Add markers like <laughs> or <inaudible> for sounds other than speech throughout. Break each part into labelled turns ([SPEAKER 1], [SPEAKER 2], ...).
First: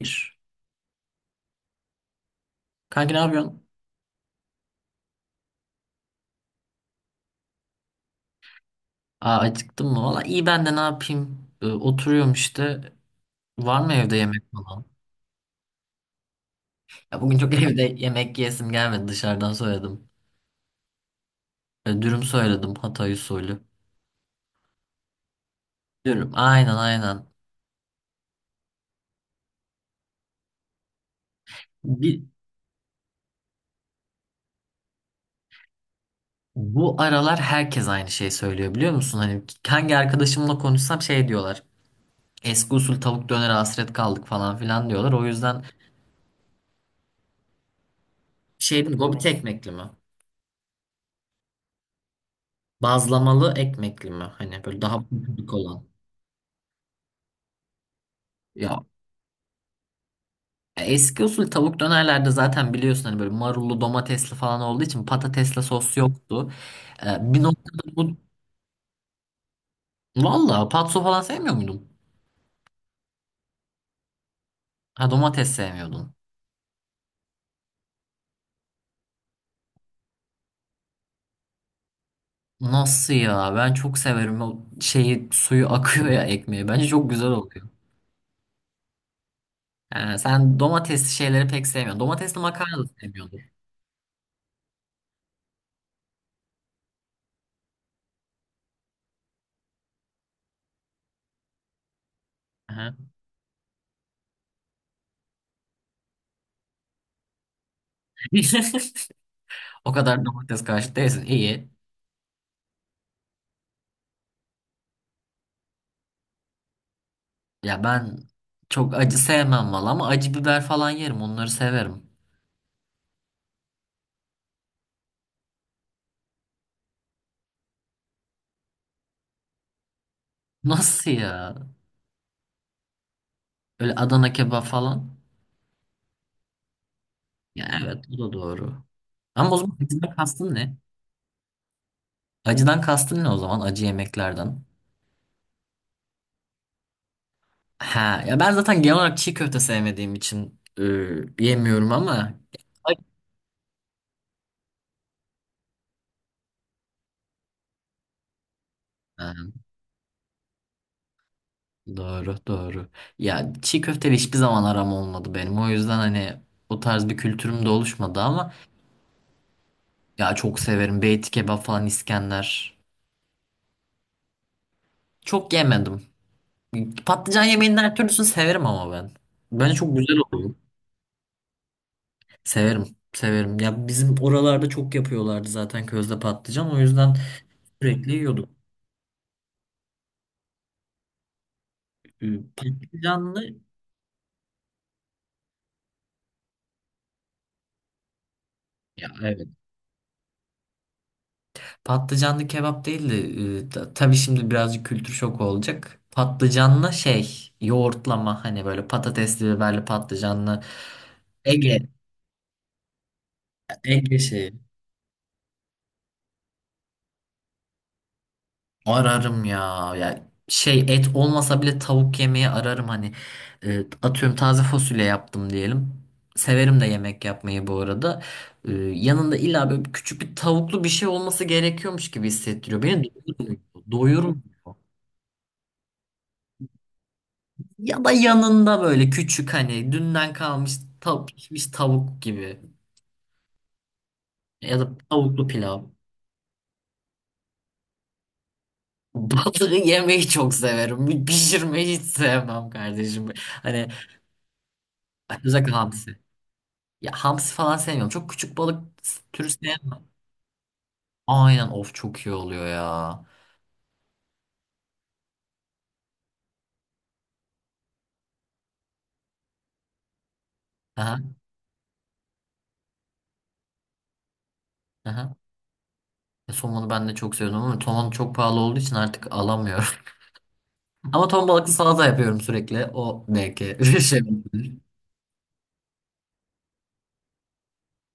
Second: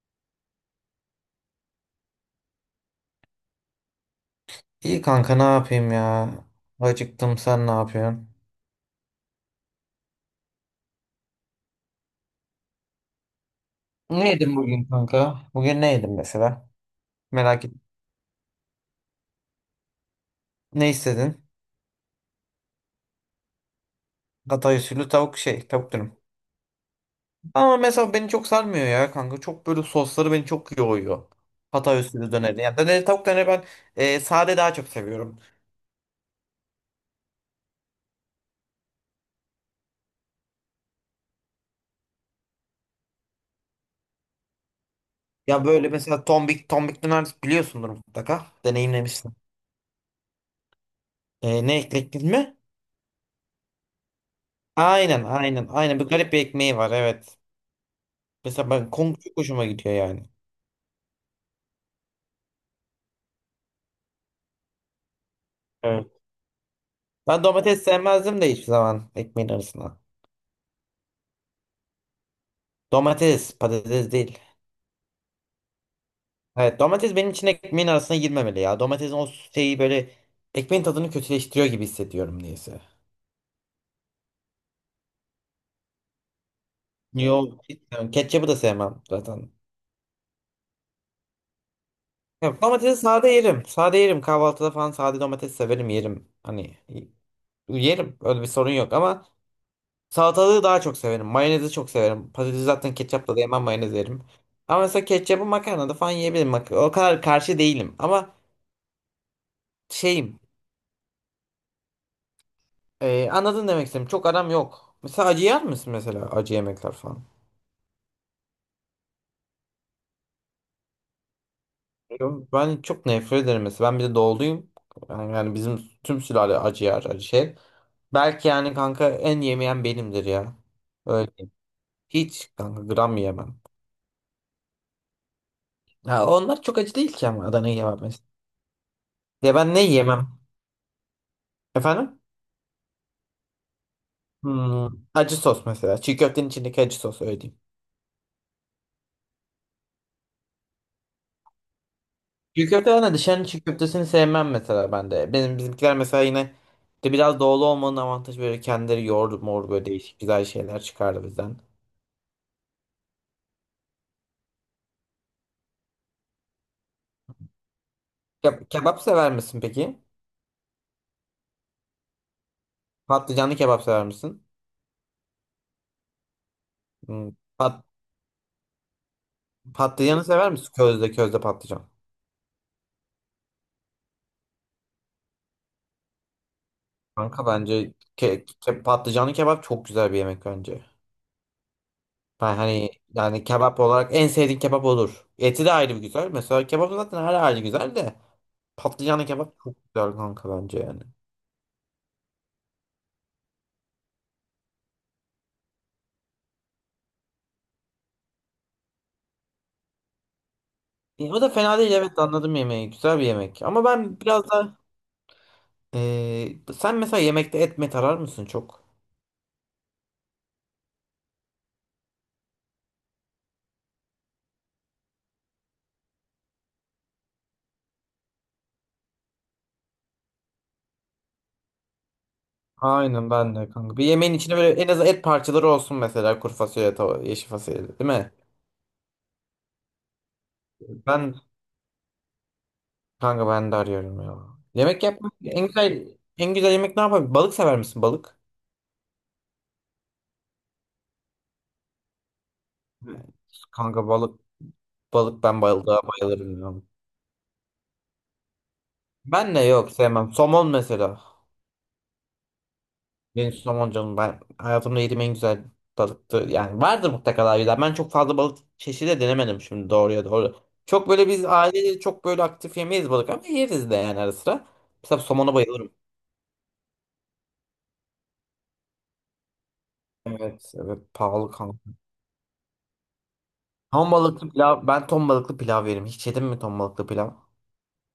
[SPEAKER 1] Bir. Kanka ne yapıyorsun?
[SPEAKER 2] İyi kanka ne yapayım ya? Acıktım, sen ne yapıyorsun?
[SPEAKER 1] Aa, acıktım mı? Valla iyi ben de ne yapayım? Oturuyorum işte. Var mı evde
[SPEAKER 2] Ne
[SPEAKER 1] yemek
[SPEAKER 2] yedin
[SPEAKER 1] falan?
[SPEAKER 2] bugün kanka? Bugün ne yedin mesela?
[SPEAKER 1] Ya bugün çok <laughs>
[SPEAKER 2] Merak et.
[SPEAKER 1] evde yemek yesim gelmedi. Dışarıdan söyledim.
[SPEAKER 2] Ne istedin?
[SPEAKER 1] Dürüm söyledim. Hatay usulü.
[SPEAKER 2] Hatay usulü tavuk şey, tavuk dürüm.
[SPEAKER 1] Dürüm. Aynen aynen.
[SPEAKER 2] Ama mesela beni çok sarmıyor ya kanka. Çok böyle sosları beni çok yoğuyor. Hatay
[SPEAKER 1] Bir,
[SPEAKER 2] usulü döneri. Yani döneri tavuk döneri ben sade daha çok seviyorum.
[SPEAKER 1] Bu aralar herkes aynı şey söylüyor biliyor musun? Hani hangi arkadaşımla konuşsam şey diyorlar. Eski usul tavuk döner hasret kaldık falan filan diyorlar. O yüzden
[SPEAKER 2] Ya böyle mesela tombik tombik döner biliyorsundur mutlaka.
[SPEAKER 1] şey dedim, gobit
[SPEAKER 2] Deneyimlemişsin.
[SPEAKER 1] ekmekli mi?
[SPEAKER 2] E, ne ekledin mi?
[SPEAKER 1] Bazlamalı ekmekli mi? Hani böyle daha
[SPEAKER 2] Aynen,
[SPEAKER 1] büyük
[SPEAKER 2] aynen,
[SPEAKER 1] olan.
[SPEAKER 2] aynen. Bir garip bir ekmeği var, evet. Mesela
[SPEAKER 1] Ya
[SPEAKER 2] ben kong çok hoşuma gidiyor yani.
[SPEAKER 1] eski usul tavuk dönerlerde zaten biliyorsun hani böyle marullu domatesli falan olduğu için patatesle sos
[SPEAKER 2] Evet.
[SPEAKER 1] yoktu. Bir
[SPEAKER 2] Ben domates
[SPEAKER 1] noktada bu...
[SPEAKER 2] sevmezdim de hiçbir zaman ekmeğin arasına.
[SPEAKER 1] Valla patso falan sevmiyor muydun?
[SPEAKER 2] Domates, patates değil.
[SPEAKER 1] Ha, domates sevmiyordun.
[SPEAKER 2] Evet, domates benim için ekmeğin arasına girmemeli ya. Domatesin o şeyi böyle ekmeğin tadını kötüleştiriyor gibi hissediyorum niyeyse.
[SPEAKER 1] Nasıl ya? Ben çok severim o şeyi, suyu akıyor ya ekmeği. Bence çok güzel
[SPEAKER 2] Yo,
[SPEAKER 1] oluyor.
[SPEAKER 2] hiç sevmem. Ketçabı da sevmem zaten.
[SPEAKER 1] Ha, sen domatesli şeyleri pek sevmiyorsun. Domatesli
[SPEAKER 2] Yok,
[SPEAKER 1] makarna da
[SPEAKER 2] domatesi sade
[SPEAKER 1] sevmiyordun.
[SPEAKER 2] yerim. Sade yerim. Kahvaltıda falan sade domates severim, yerim. Hani yerim. Öyle bir sorun yok ama salatalığı daha çok severim. Mayonezi çok severim. Patatesi
[SPEAKER 1] Aha.
[SPEAKER 2] zaten ketçapla da yemem, mayonez yerim. Ama mesela ketçabı makarnada falan yiyebilirim. O kadar karşı değilim. Ama
[SPEAKER 1] <laughs> O kadar
[SPEAKER 2] şeyim.
[SPEAKER 1] domates karşı değilsin. İyi.
[SPEAKER 2] Anladın demek istedim. Çok aram yok. Mesela acı yer misin, mesela acı yemekler falan?
[SPEAKER 1] Ya ben çok acı sevmem valla ama acı biber falan yerim. Onları severim.
[SPEAKER 2] Yok, ben çok nefret ederim mesela. Ben bir de doğuluyum. Yani bizim tüm sülale acı yer, acı şey. Belki yani kanka en yemeyen benimdir ya.
[SPEAKER 1] Nasıl
[SPEAKER 2] Öyle diyeyim.
[SPEAKER 1] ya?
[SPEAKER 2] Hiç kanka gram yemem.
[SPEAKER 1] Öyle Adana kebap falan.
[SPEAKER 2] Ha, onlar çok acı değil ki ama Adana
[SPEAKER 1] Ya
[SPEAKER 2] yemem
[SPEAKER 1] evet, bu
[SPEAKER 2] mesela.
[SPEAKER 1] da doğru. Ama
[SPEAKER 2] Ya
[SPEAKER 1] o
[SPEAKER 2] ben
[SPEAKER 1] zaman
[SPEAKER 2] ne
[SPEAKER 1] acıdan
[SPEAKER 2] yemem?
[SPEAKER 1] kastın ne?
[SPEAKER 2] Efendim?
[SPEAKER 1] Acıdan kastın ne o zaman, acı yemeklerden?
[SPEAKER 2] Acı sos mesela. Çiğ köftenin içindeki acı sos, öyle diyeyim.
[SPEAKER 1] Ha ya, ben zaten genel olarak çiğ köfte sevmediğim için yemiyorum ama
[SPEAKER 2] Çiğ köfte de dışarının çiğ köftesini sevmem mesela ben de. Benim bizimkiler mesela yine de biraz doğulu olmanın avantajı, böyle kendileri yoğurdu
[SPEAKER 1] ha,
[SPEAKER 2] mor böyle değişik güzel şeyler çıkardı bizden.
[SPEAKER 1] doğru doğru. Ya çiğ köfteyle hiçbir zaman aram olmadı benim. O yüzden hani o tarz bir kültürüm de oluşmadı ama
[SPEAKER 2] Kebap sever misin peki?
[SPEAKER 1] ya, çok severim. Beyti kebap falan, İskender.
[SPEAKER 2] Patlıcanlı kebap sever misin?
[SPEAKER 1] Çok yemedim.
[SPEAKER 2] Hmm.
[SPEAKER 1] Patlıcan yemeğinin
[SPEAKER 2] Pat
[SPEAKER 1] her türlüsünü severim ama ben. Bence çok güzel
[SPEAKER 2] patlıcanı sever
[SPEAKER 1] oluyor.
[SPEAKER 2] misin? Közde közde patlıcan.
[SPEAKER 1] Severim, severim. Ya bizim oralarda çok yapıyorlardı zaten közde patlıcan. O yüzden
[SPEAKER 2] Kanka bence
[SPEAKER 1] sürekli yiyorduk.
[SPEAKER 2] patlıcanlı kebap çok güzel bir yemek bence.
[SPEAKER 1] Ee,
[SPEAKER 2] Ben hani yani
[SPEAKER 1] Patlıcanlı
[SPEAKER 2] kebap olarak en sevdiğin kebap olur. Eti de ayrı bir güzel. Mesela kebap zaten her ayrı güzel de
[SPEAKER 1] ya
[SPEAKER 2] patlıcanlı
[SPEAKER 1] evet.
[SPEAKER 2] kebap çok güzel kanka bence yani.
[SPEAKER 1] Patlıcanlı kebap değil de tabii şimdi birazcık kültür şoku olacak. Patlıcanlı şey yoğurtlama, hani böyle patatesli biberli patlıcanlı
[SPEAKER 2] O da fena
[SPEAKER 1] Ege
[SPEAKER 2] değil, evet, anladım yemeği. Güzel bir yemek. Ama
[SPEAKER 1] Ege
[SPEAKER 2] ben biraz
[SPEAKER 1] şeyi.
[SPEAKER 2] da sen mesela yemekte et mi tarar mısın çok?
[SPEAKER 1] Ararım ya. Ya şey, et olmasa bile tavuk yemeği ararım hani. Atıyorum taze fasulye yaptım diyelim. Severim de yemek yapmayı bu arada. Yanında illa böyle küçük bir tavuklu bir şey olması gerekiyormuş gibi hissettiriyor. Beni
[SPEAKER 2] Aynen ben
[SPEAKER 1] doyurmuyor.
[SPEAKER 2] de kanka. Bir yemeğin
[SPEAKER 1] Doyurmuyor.
[SPEAKER 2] içine böyle en az et parçaları olsun mesela, kuru fasulye, tava, yeşil fasulye,
[SPEAKER 1] Ya
[SPEAKER 2] değil
[SPEAKER 1] da
[SPEAKER 2] mi?
[SPEAKER 1] yanında böyle küçük hani dünden kalmış
[SPEAKER 2] Ben
[SPEAKER 1] pişmiş tavuk gibi.
[SPEAKER 2] kanka, ben de arıyorum ya.
[SPEAKER 1] Ya da
[SPEAKER 2] Yemek yapmak
[SPEAKER 1] tavuklu
[SPEAKER 2] en
[SPEAKER 1] pilav.
[SPEAKER 2] güzel en güzel yemek ne yapabilir? Balık sever misin, balık?
[SPEAKER 1] <laughs> Balığı yemeyi çok severim. Pişirmeyi hiç sevmem
[SPEAKER 2] Evet.
[SPEAKER 1] kardeşim. Hani
[SPEAKER 2] Kanka balık ben
[SPEAKER 1] özellikle
[SPEAKER 2] balığa
[SPEAKER 1] hamsi.
[SPEAKER 2] bayılırım ya.
[SPEAKER 1] Ya hamsi falan sevmiyorum. Çok küçük balık türü
[SPEAKER 2] Ben de yok,
[SPEAKER 1] sevmiyorum.
[SPEAKER 2] sevmem. Somon mesela.
[SPEAKER 1] Aynen, of çok iyi oluyor ya.
[SPEAKER 2] Benim somon canım, ben hayatımda yediğim en güzel balıktı. Yani vardır mutlaka daha güzel. Ben çok fazla balık çeşidi de denemedim şimdi, doğruya doğru. Çok
[SPEAKER 1] Aha,
[SPEAKER 2] böyle biz aileyle çok böyle aktif yemeyiz balık, ama yeriz de yani ara sıra. Mesela
[SPEAKER 1] aha.
[SPEAKER 2] somona bayılırım.
[SPEAKER 1] Somonu ben de çok seviyorum ama somon çok pahalı olduğu için artık alamıyorum.
[SPEAKER 2] Evet,
[SPEAKER 1] <laughs>
[SPEAKER 2] evet,
[SPEAKER 1] Ama ton
[SPEAKER 2] pahalı
[SPEAKER 1] balıklı
[SPEAKER 2] kanka.
[SPEAKER 1] salata yapıyorum sürekli. O belki <laughs> bir
[SPEAKER 2] Ton
[SPEAKER 1] şey
[SPEAKER 2] balıklı
[SPEAKER 1] olabilir.
[SPEAKER 2] pilav, ben ton balıklı pilav yerim. Hiç yedin mi ton balıklı pilav?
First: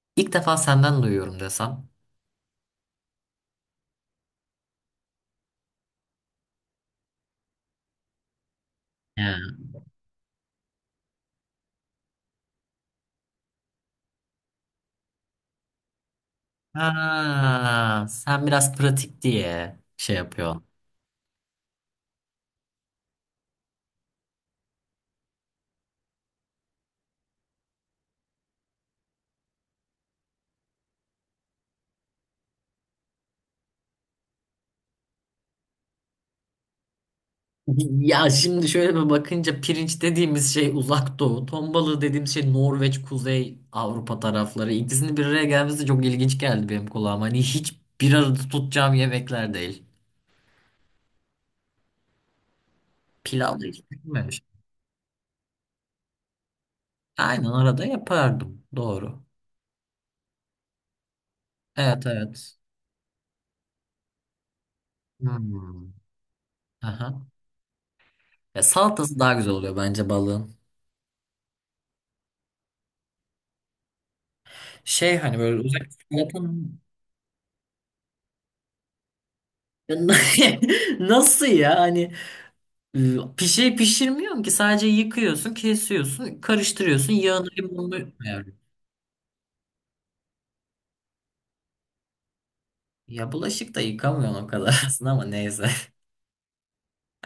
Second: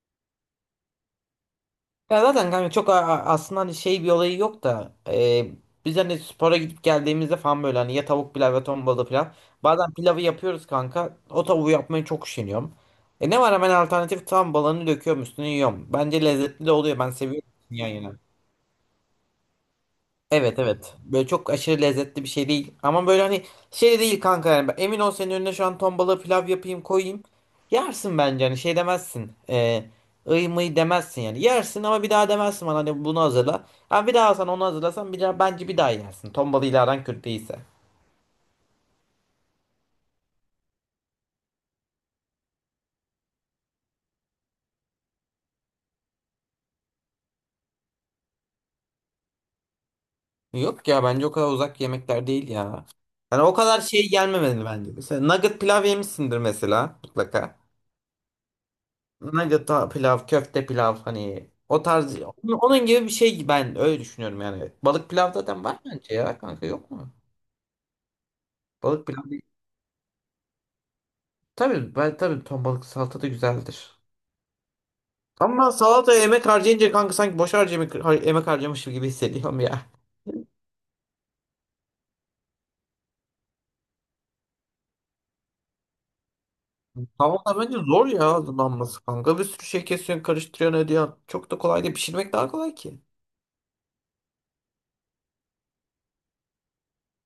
[SPEAKER 1] <laughs> İlk defa senden duyuyorum desem.
[SPEAKER 2] Ya zaten kanka çok aslında hani şey bir olayı yok da biz hani spora gidip geldiğimizde falan böyle hani ya tavuk pilav ya ton balığı pilav.
[SPEAKER 1] Yani.
[SPEAKER 2] Bazen pilavı yapıyoruz kanka. O tavuğu yapmayı çok üşeniyorum. Ne var, hemen alternatif tam balığını döküyorum üstüne yiyorum. Bence lezzetli de oluyor. Ben seviyorum yan
[SPEAKER 1] Ha,
[SPEAKER 2] yana.
[SPEAKER 1] sen biraz pratik diye şey
[SPEAKER 2] Evet,
[SPEAKER 1] yapıyorsun.
[SPEAKER 2] evet. Böyle çok aşırı lezzetli bir şey değil. Ama böyle hani şey değil kanka yani. Emin ol, senin önüne şu an ton balığı pilav yapayım koyayım. Yersin bence, hani şey demezsin. Iy mıy demezsin yani. Yersin ama bir daha demezsin bana hani bunu hazırla. Ha, bir daha sen onu hazırlasan bir daha, bence bir daha yersin. Ton balığıyla aran kötü değilse.
[SPEAKER 1] Ya şimdi şöyle bir bakınca pirinç dediğimiz şey uzak doğu. Ton balığı dediğimiz şey Norveç, Kuzey Avrupa tarafları. İkisinin bir araya gelmesi çok ilginç geldi benim kulağıma. Hani hiç bir arada tutacağım yemekler değil.
[SPEAKER 2] Yok ya, bence o kadar uzak yemekler değil ya. Yani o
[SPEAKER 1] Pilav da
[SPEAKER 2] kadar
[SPEAKER 1] hiç
[SPEAKER 2] şey
[SPEAKER 1] düşünmemiş.
[SPEAKER 2] gelmemeli bence. Mesela nugget pilav yemişsindir mesela,
[SPEAKER 1] Aynen,
[SPEAKER 2] mutlaka.
[SPEAKER 1] arada yapardım. Doğru.
[SPEAKER 2] Nugget pilav, köfte pilav, hani o
[SPEAKER 1] Evet
[SPEAKER 2] tarz, onun
[SPEAKER 1] evet.
[SPEAKER 2] onun gibi bir şey, ben öyle düşünüyorum yani. Balık pilav zaten var
[SPEAKER 1] Hmm.
[SPEAKER 2] bence ya kanka, yok mu?
[SPEAKER 1] Aha. Ya
[SPEAKER 2] Balık
[SPEAKER 1] salatası
[SPEAKER 2] pilav
[SPEAKER 1] daha
[SPEAKER 2] değil.
[SPEAKER 1] güzel oluyor bence balığın.
[SPEAKER 2] Tabii, ben tabii ton balık salata da güzeldir.
[SPEAKER 1] Şey hani böyle
[SPEAKER 2] Ama
[SPEAKER 1] özellikle
[SPEAKER 2] salataya emek
[SPEAKER 1] salatanın...
[SPEAKER 2] harcayınca kanka sanki boş harcamak, emek harcamışım gibi hissediyorum ya.
[SPEAKER 1] <laughs> Nasıl ya? Hani. Ee, Bir şey pişirmiyorsun ki, sadece yıkıyorsun, kesiyorsun, karıştırıyorsun, yağını
[SPEAKER 2] Salata bence zor
[SPEAKER 1] limonunu.
[SPEAKER 2] ya hazırlanması kanka. Bir sürü şey kesiyorsun, karıştırıyorsun, ediyorsun. Çok da kolay değil. Pişirmek daha kolay ki.
[SPEAKER 1] Ya bulaşık da yıkamıyorsun o kadar <laughs> aslında ama neyse.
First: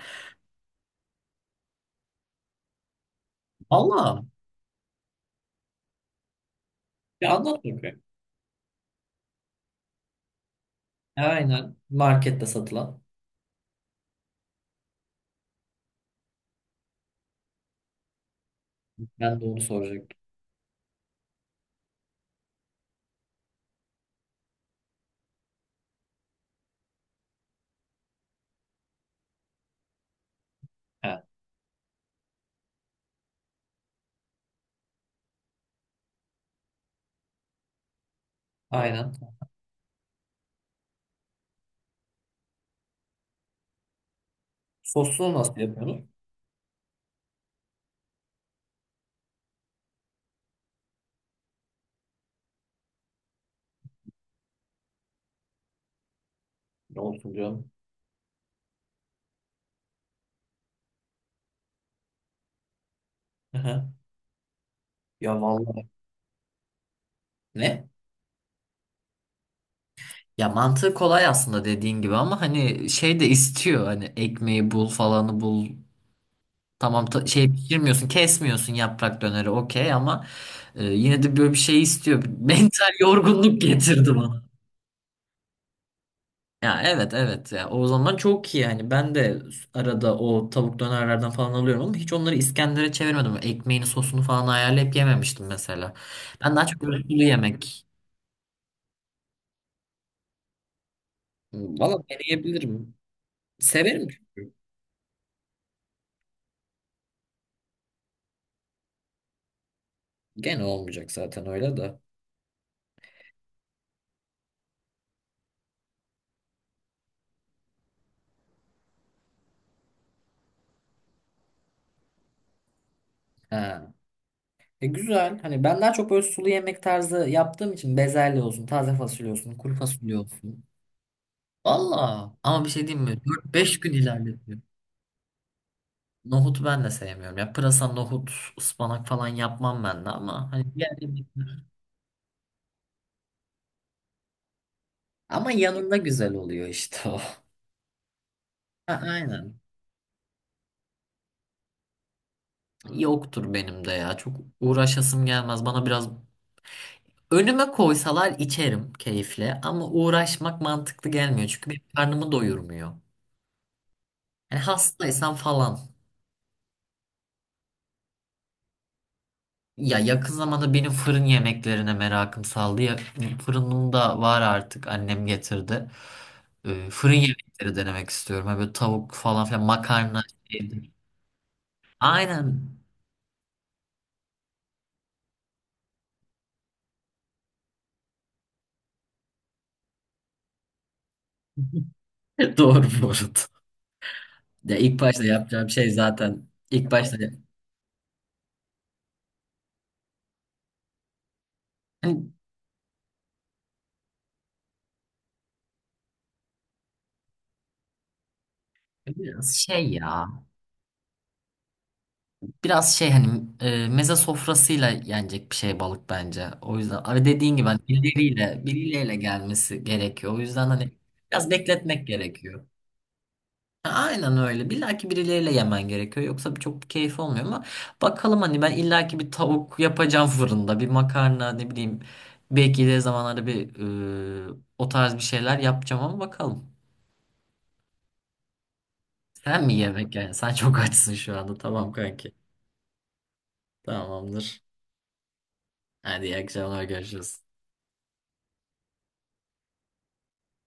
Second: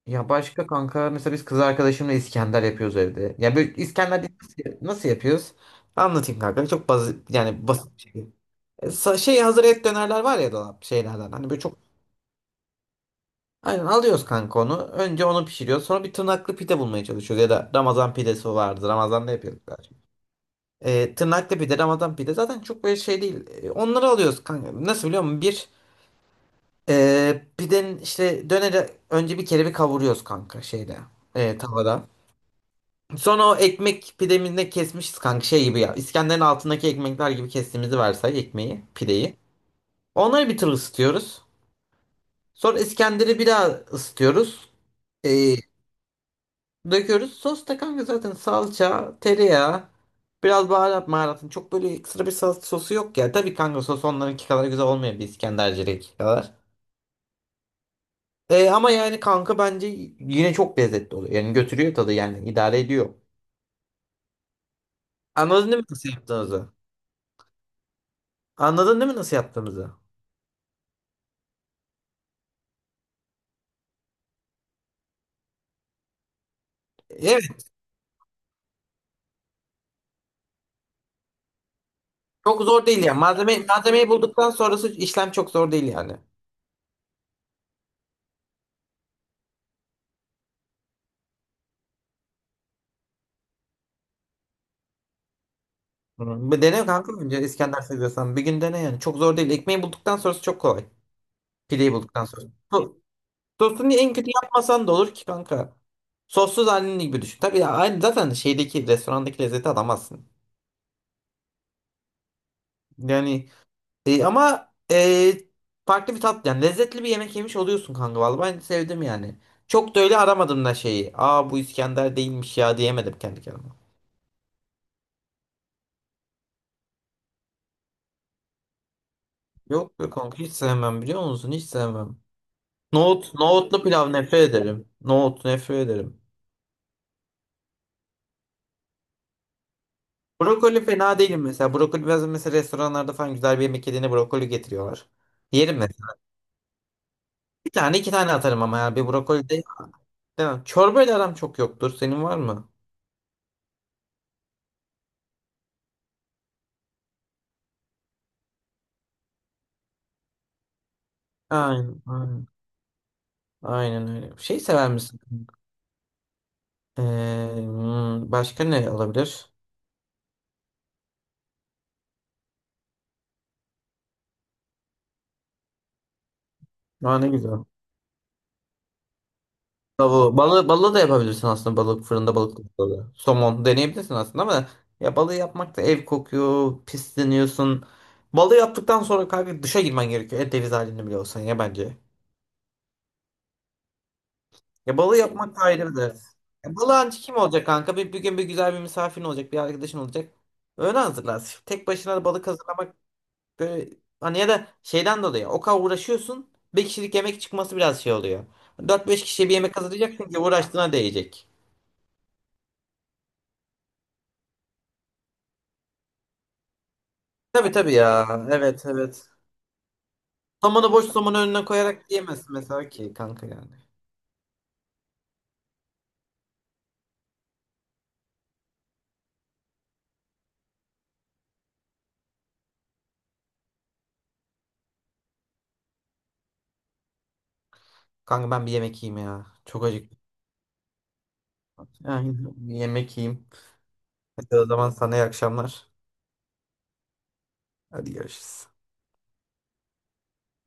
[SPEAKER 2] Ya başka kanka, mesela biz kız arkadaşımla İskender yapıyoruz evde. Ya böyle İskender
[SPEAKER 1] Allah.
[SPEAKER 2] biz nasıl yapıyoruz? Anlatayım kanka. Çok basit
[SPEAKER 1] Ya anlat
[SPEAKER 2] yani, basit
[SPEAKER 1] bakayım.
[SPEAKER 2] bir şey. Şey hazır et dönerler var ya dolap şeylerden. Hani böyle
[SPEAKER 1] Aynen.
[SPEAKER 2] çok
[SPEAKER 1] Markette satılan.
[SPEAKER 2] aynen alıyoruz kanka onu. Önce onu pişiriyoruz. Sonra bir tırnaklı pide bulmaya çalışıyoruz. Ya da Ramazan pidesi vardı. Ramazan'da
[SPEAKER 1] Ben de onu
[SPEAKER 2] yapıyorduk zaten.
[SPEAKER 1] soracaktım.
[SPEAKER 2] Tırnaklı pide, Ramazan pide zaten çok böyle şey değil. Onları alıyoruz kanka. Nasıl biliyor musun? Pidenin işte döneri önce bir kere bir kavuruyoruz kanka şeyde.
[SPEAKER 1] He,
[SPEAKER 2] Tavada. Sonra o ekmek pideminde kesmişiz kanka şey gibi ya. İskender'in altındaki ekmekler gibi kestiğimizi varsay, ekmeği,
[SPEAKER 1] aynen.
[SPEAKER 2] pideyi. Onları bir tur ısıtıyoruz. Sonra İskender'i bir daha ısıtıyoruz.
[SPEAKER 1] Sosunu
[SPEAKER 2] Ee,
[SPEAKER 1] nasıl yapıyorsunuz?
[SPEAKER 2] Döküyoruz. Sos da kanka zaten salça, tereyağı, biraz baharat maharatın. Çok böyle ekstra bir sos, sosu yok ya. Tabii kanka sos onlarınki kadar güzel olmuyor, bir İskenderci'deki kadar.
[SPEAKER 1] Ne olsun diyorum.
[SPEAKER 2] Ama yani kanka bence yine çok lezzetli oluyor. Yani götürüyor tadı, yani idare ediyor.
[SPEAKER 1] Aha. Ya
[SPEAKER 2] Anladın değil mi
[SPEAKER 1] vallahi.
[SPEAKER 2] nasıl yaptığımızı?
[SPEAKER 1] Ne?
[SPEAKER 2] Anladın değil mi nasıl yaptığımızı?
[SPEAKER 1] Ya mantığı kolay aslında dediğin gibi ama hani şey de istiyor, hani ekmeği bul, falanı bul.
[SPEAKER 2] Evet.
[SPEAKER 1] Şey pişirmiyorsun, kesmiyorsun, yaprak döneri okey ama yine de böyle bir şey istiyor. <laughs>
[SPEAKER 2] Çok zor
[SPEAKER 1] Mental
[SPEAKER 2] değil yani. Malzeme,
[SPEAKER 1] yorgunluk
[SPEAKER 2] malzemeyi
[SPEAKER 1] getirdi bana.
[SPEAKER 2] bulduktan sonrası işlem çok zor değil yani.
[SPEAKER 1] Ya evet evet, ya o zaman çok iyi yani, ben de arada o tavuk dönerlerden falan alıyorum ama hiç onları İskender'e çevirmedim. Ekmeğini sosunu falan ayarlayıp yememiştim mesela.
[SPEAKER 2] Hı.
[SPEAKER 1] Ben
[SPEAKER 2] Bir
[SPEAKER 1] daha çok
[SPEAKER 2] dene
[SPEAKER 1] böyle
[SPEAKER 2] kanka,
[SPEAKER 1] sulu
[SPEAKER 2] önce İskender
[SPEAKER 1] yemek.
[SPEAKER 2] seviyorsan. Bir gün dene yani. Çok zor değil. Ekmeği bulduktan sonrası çok kolay.
[SPEAKER 1] Hmm,
[SPEAKER 2] Pideyi
[SPEAKER 1] valla
[SPEAKER 2] bulduktan sonra. So-
[SPEAKER 1] deneyebilirim.
[SPEAKER 2] Sosunu
[SPEAKER 1] Severim
[SPEAKER 2] en kötü
[SPEAKER 1] çünkü.
[SPEAKER 2] yapmasan da olur ki kanka. Sossuz halini gibi düşün. Tabii ya, aynı zaten şeydeki restorandaki lezzeti alamazsın.
[SPEAKER 1] Gene olmayacak zaten öyle
[SPEAKER 2] Yani ama farklı bir tat yani, lezzetli bir yemek yemiş oluyorsun kanka, vallahi ben sevdim yani. Çok da öyle aramadım da şeyi. Aa, bu İskender değilmiş ya diyemedim kendi kendime.
[SPEAKER 1] de. E güzel. Hani ben daha çok böyle sulu yemek tarzı yaptığım için, bezelye olsun, taze fasulye olsun, kuru
[SPEAKER 2] Yok be
[SPEAKER 1] fasulye
[SPEAKER 2] kanka, hiç
[SPEAKER 1] olsun.
[SPEAKER 2] sevmem, biliyor musun? Hiç sevmem.
[SPEAKER 1] Valla. Ama bir şey diyeyim mi?
[SPEAKER 2] Nohut,
[SPEAKER 1] 4-5
[SPEAKER 2] nohutlu
[SPEAKER 1] gün
[SPEAKER 2] pilav nefret
[SPEAKER 1] ilerletiyor.
[SPEAKER 2] ederim. Nohut nefret ederim.
[SPEAKER 1] Nohutu ben de sevmiyorum. Ya pırasa, nohut, ıspanak falan yapmam ben de ama hani
[SPEAKER 2] Brokoli
[SPEAKER 1] diğer
[SPEAKER 2] fena değilim
[SPEAKER 1] yemekler.
[SPEAKER 2] mesela. Brokoli bazen mesela, restoranlarda falan güzel bir yemek yediğinde brokoli getiriyorlar.
[SPEAKER 1] Ama
[SPEAKER 2] Yerim
[SPEAKER 1] yanında
[SPEAKER 2] mesela.
[SPEAKER 1] güzel oluyor işte o.
[SPEAKER 2] Bir tane iki tane atarım, ama
[SPEAKER 1] Ha,
[SPEAKER 2] ya bir brokoli
[SPEAKER 1] aynen.
[SPEAKER 2] de. Demem. Çorbayla aram çok yoktur. Senin var mı?
[SPEAKER 1] Yoktur benim de ya. Çok uğraşasım gelmez. Bana biraz, önüme koysalar içerim keyifle ama uğraşmak mantıklı gelmiyor. Çünkü benim
[SPEAKER 2] Aynen,
[SPEAKER 1] karnımı
[SPEAKER 2] aynen.
[SPEAKER 1] doyurmuyor.
[SPEAKER 2] Aynen öyle. Şey
[SPEAKER 1] Yani
[SPEAKER 2] sever misin?
[SPEAKER 1] hastaysam falan.
[SPEAKER 2] Ee, Başka ne olabilir?
[SPEAKER 1] Ya yakın zamanda benim fırın yemeklerine merakım saldı. Ya, fırınım da var artık, annem getirdi. Fırın
[SPEAKER 2] Aa, ne güzel.
[SPEAKER 1] yemekleri denemek istiyorum. Ha, böyle tavuk falan filan, makarna
[SPEAKER 2] Bravo. Balı,
[SPEAKER 1] şeydir.
[SPEAKER 2] balı da yapabilirsin aslında, balık fırında, balık
[SPEAKER 1] Aynen.
[SPEAKER 2] balığı. Somon deneyebilirsin aslında, ama ya balığı yapmak da ev kokuyor, pisleniyorsun. Balığı yaptıktan sonra kanka duşa girmen gerekiyor. Et deniz halinde bile olsan ya, bence.
[SPEAKER 1] <laughs> Doğru bu arada. Ya
[SPEAKER 2] Ya
[SPEAKER 1] ilk
[SPEAKER 2] balığı
[SPEAKER 1] başta
[SPEAKER 2] yapmak da
[SPEAKER 1] yapacağım şey,
[SPEAKER 2] ayrı bir ders.
[SPEAKER 1] zaten
[SPEAKER 2] Ya
[SPEAKER 1] ilk
[SPEAKER 2] balığı
[SPEAKER 1] başta
[SPEAKER 2] ancak kim olacak kanka? Bir gün bir güzel bir misafirin olacak, bir arkadaşın olacak. Öyle hazırlarsın. Tek başına da
[SPEAKER 1] hani
[SPEAKER 2] balık hazırlamak böyle hani, ya da şeyden dolayı o kadar uğraşıyorsun. Bir kişilik yemek çıkması biraz şey oluyor. Dört beş kişiye
[SPEAKER 1] biraz
[SPEAKER 2] bir yemek
[SPEAKER 1] şey ya
[SPEAKER 2] hazırlayacaksın ki uğraştığına değecek.
[SPEAKER 1] biraz şey hani meze sofrasıyla yenecek bir şey balık bence. O yüzden abi dediğin gibi
[SPEAKER 2] Tabii,
[SPEAKER 1] hani
[SPEAKER 2] tabii ya. Evet,
[SPEAKER 1] birileriyle
[SPEAKER 2] evet.
[SPEAKER 1] gelmesi gerekiyor. O yüzden hani
[SPEAKER 2] Somonu boş, somonu
[SPEAKER 1] biraz
[SPEAKER 2] önüne koyarak
[SPEAKER 1] bekletmek
[SPEAKER 2] yiyemezsin
[SPEAKER 1] gerekiyor.
[SPEAKER 2] mesela ki kanka yani.
[SPEAKER 1] Aynen öyle. Bilaki birileriyle yemen gerekiyor. Yoksa çok keyif olmuyor ama bakalım, hani ben illaki bir tavuk yapacağım fırında. Bir makarna, ne bileyim. Belki de zamanlarda bir o tarz bir şeyler yapacağım ama bakalım.
[SPEAKER 2] Kanka ben bir yemek yiyeyim ya.
[SPEAKER 1] Sen mi
[SPEAKER 2] Çok
[SPEAKER 1] yemek
[SPEAKER 2] acıktım.
[SPEAKER 1] yani? Sen çok açsın şu anda. Tamam kanki.
[SPEAKER 2] Yani bir yemek yiyeyim. Hadi
[SPEAKER 1] Tamamdır.
[SPEAKER 2] o zaman sana iyi akşamlar.
[SPEAKER 1] Hadi iyi akşamlar, görüşürüz.
[SPEAKER 2] Hadi görüşürüz.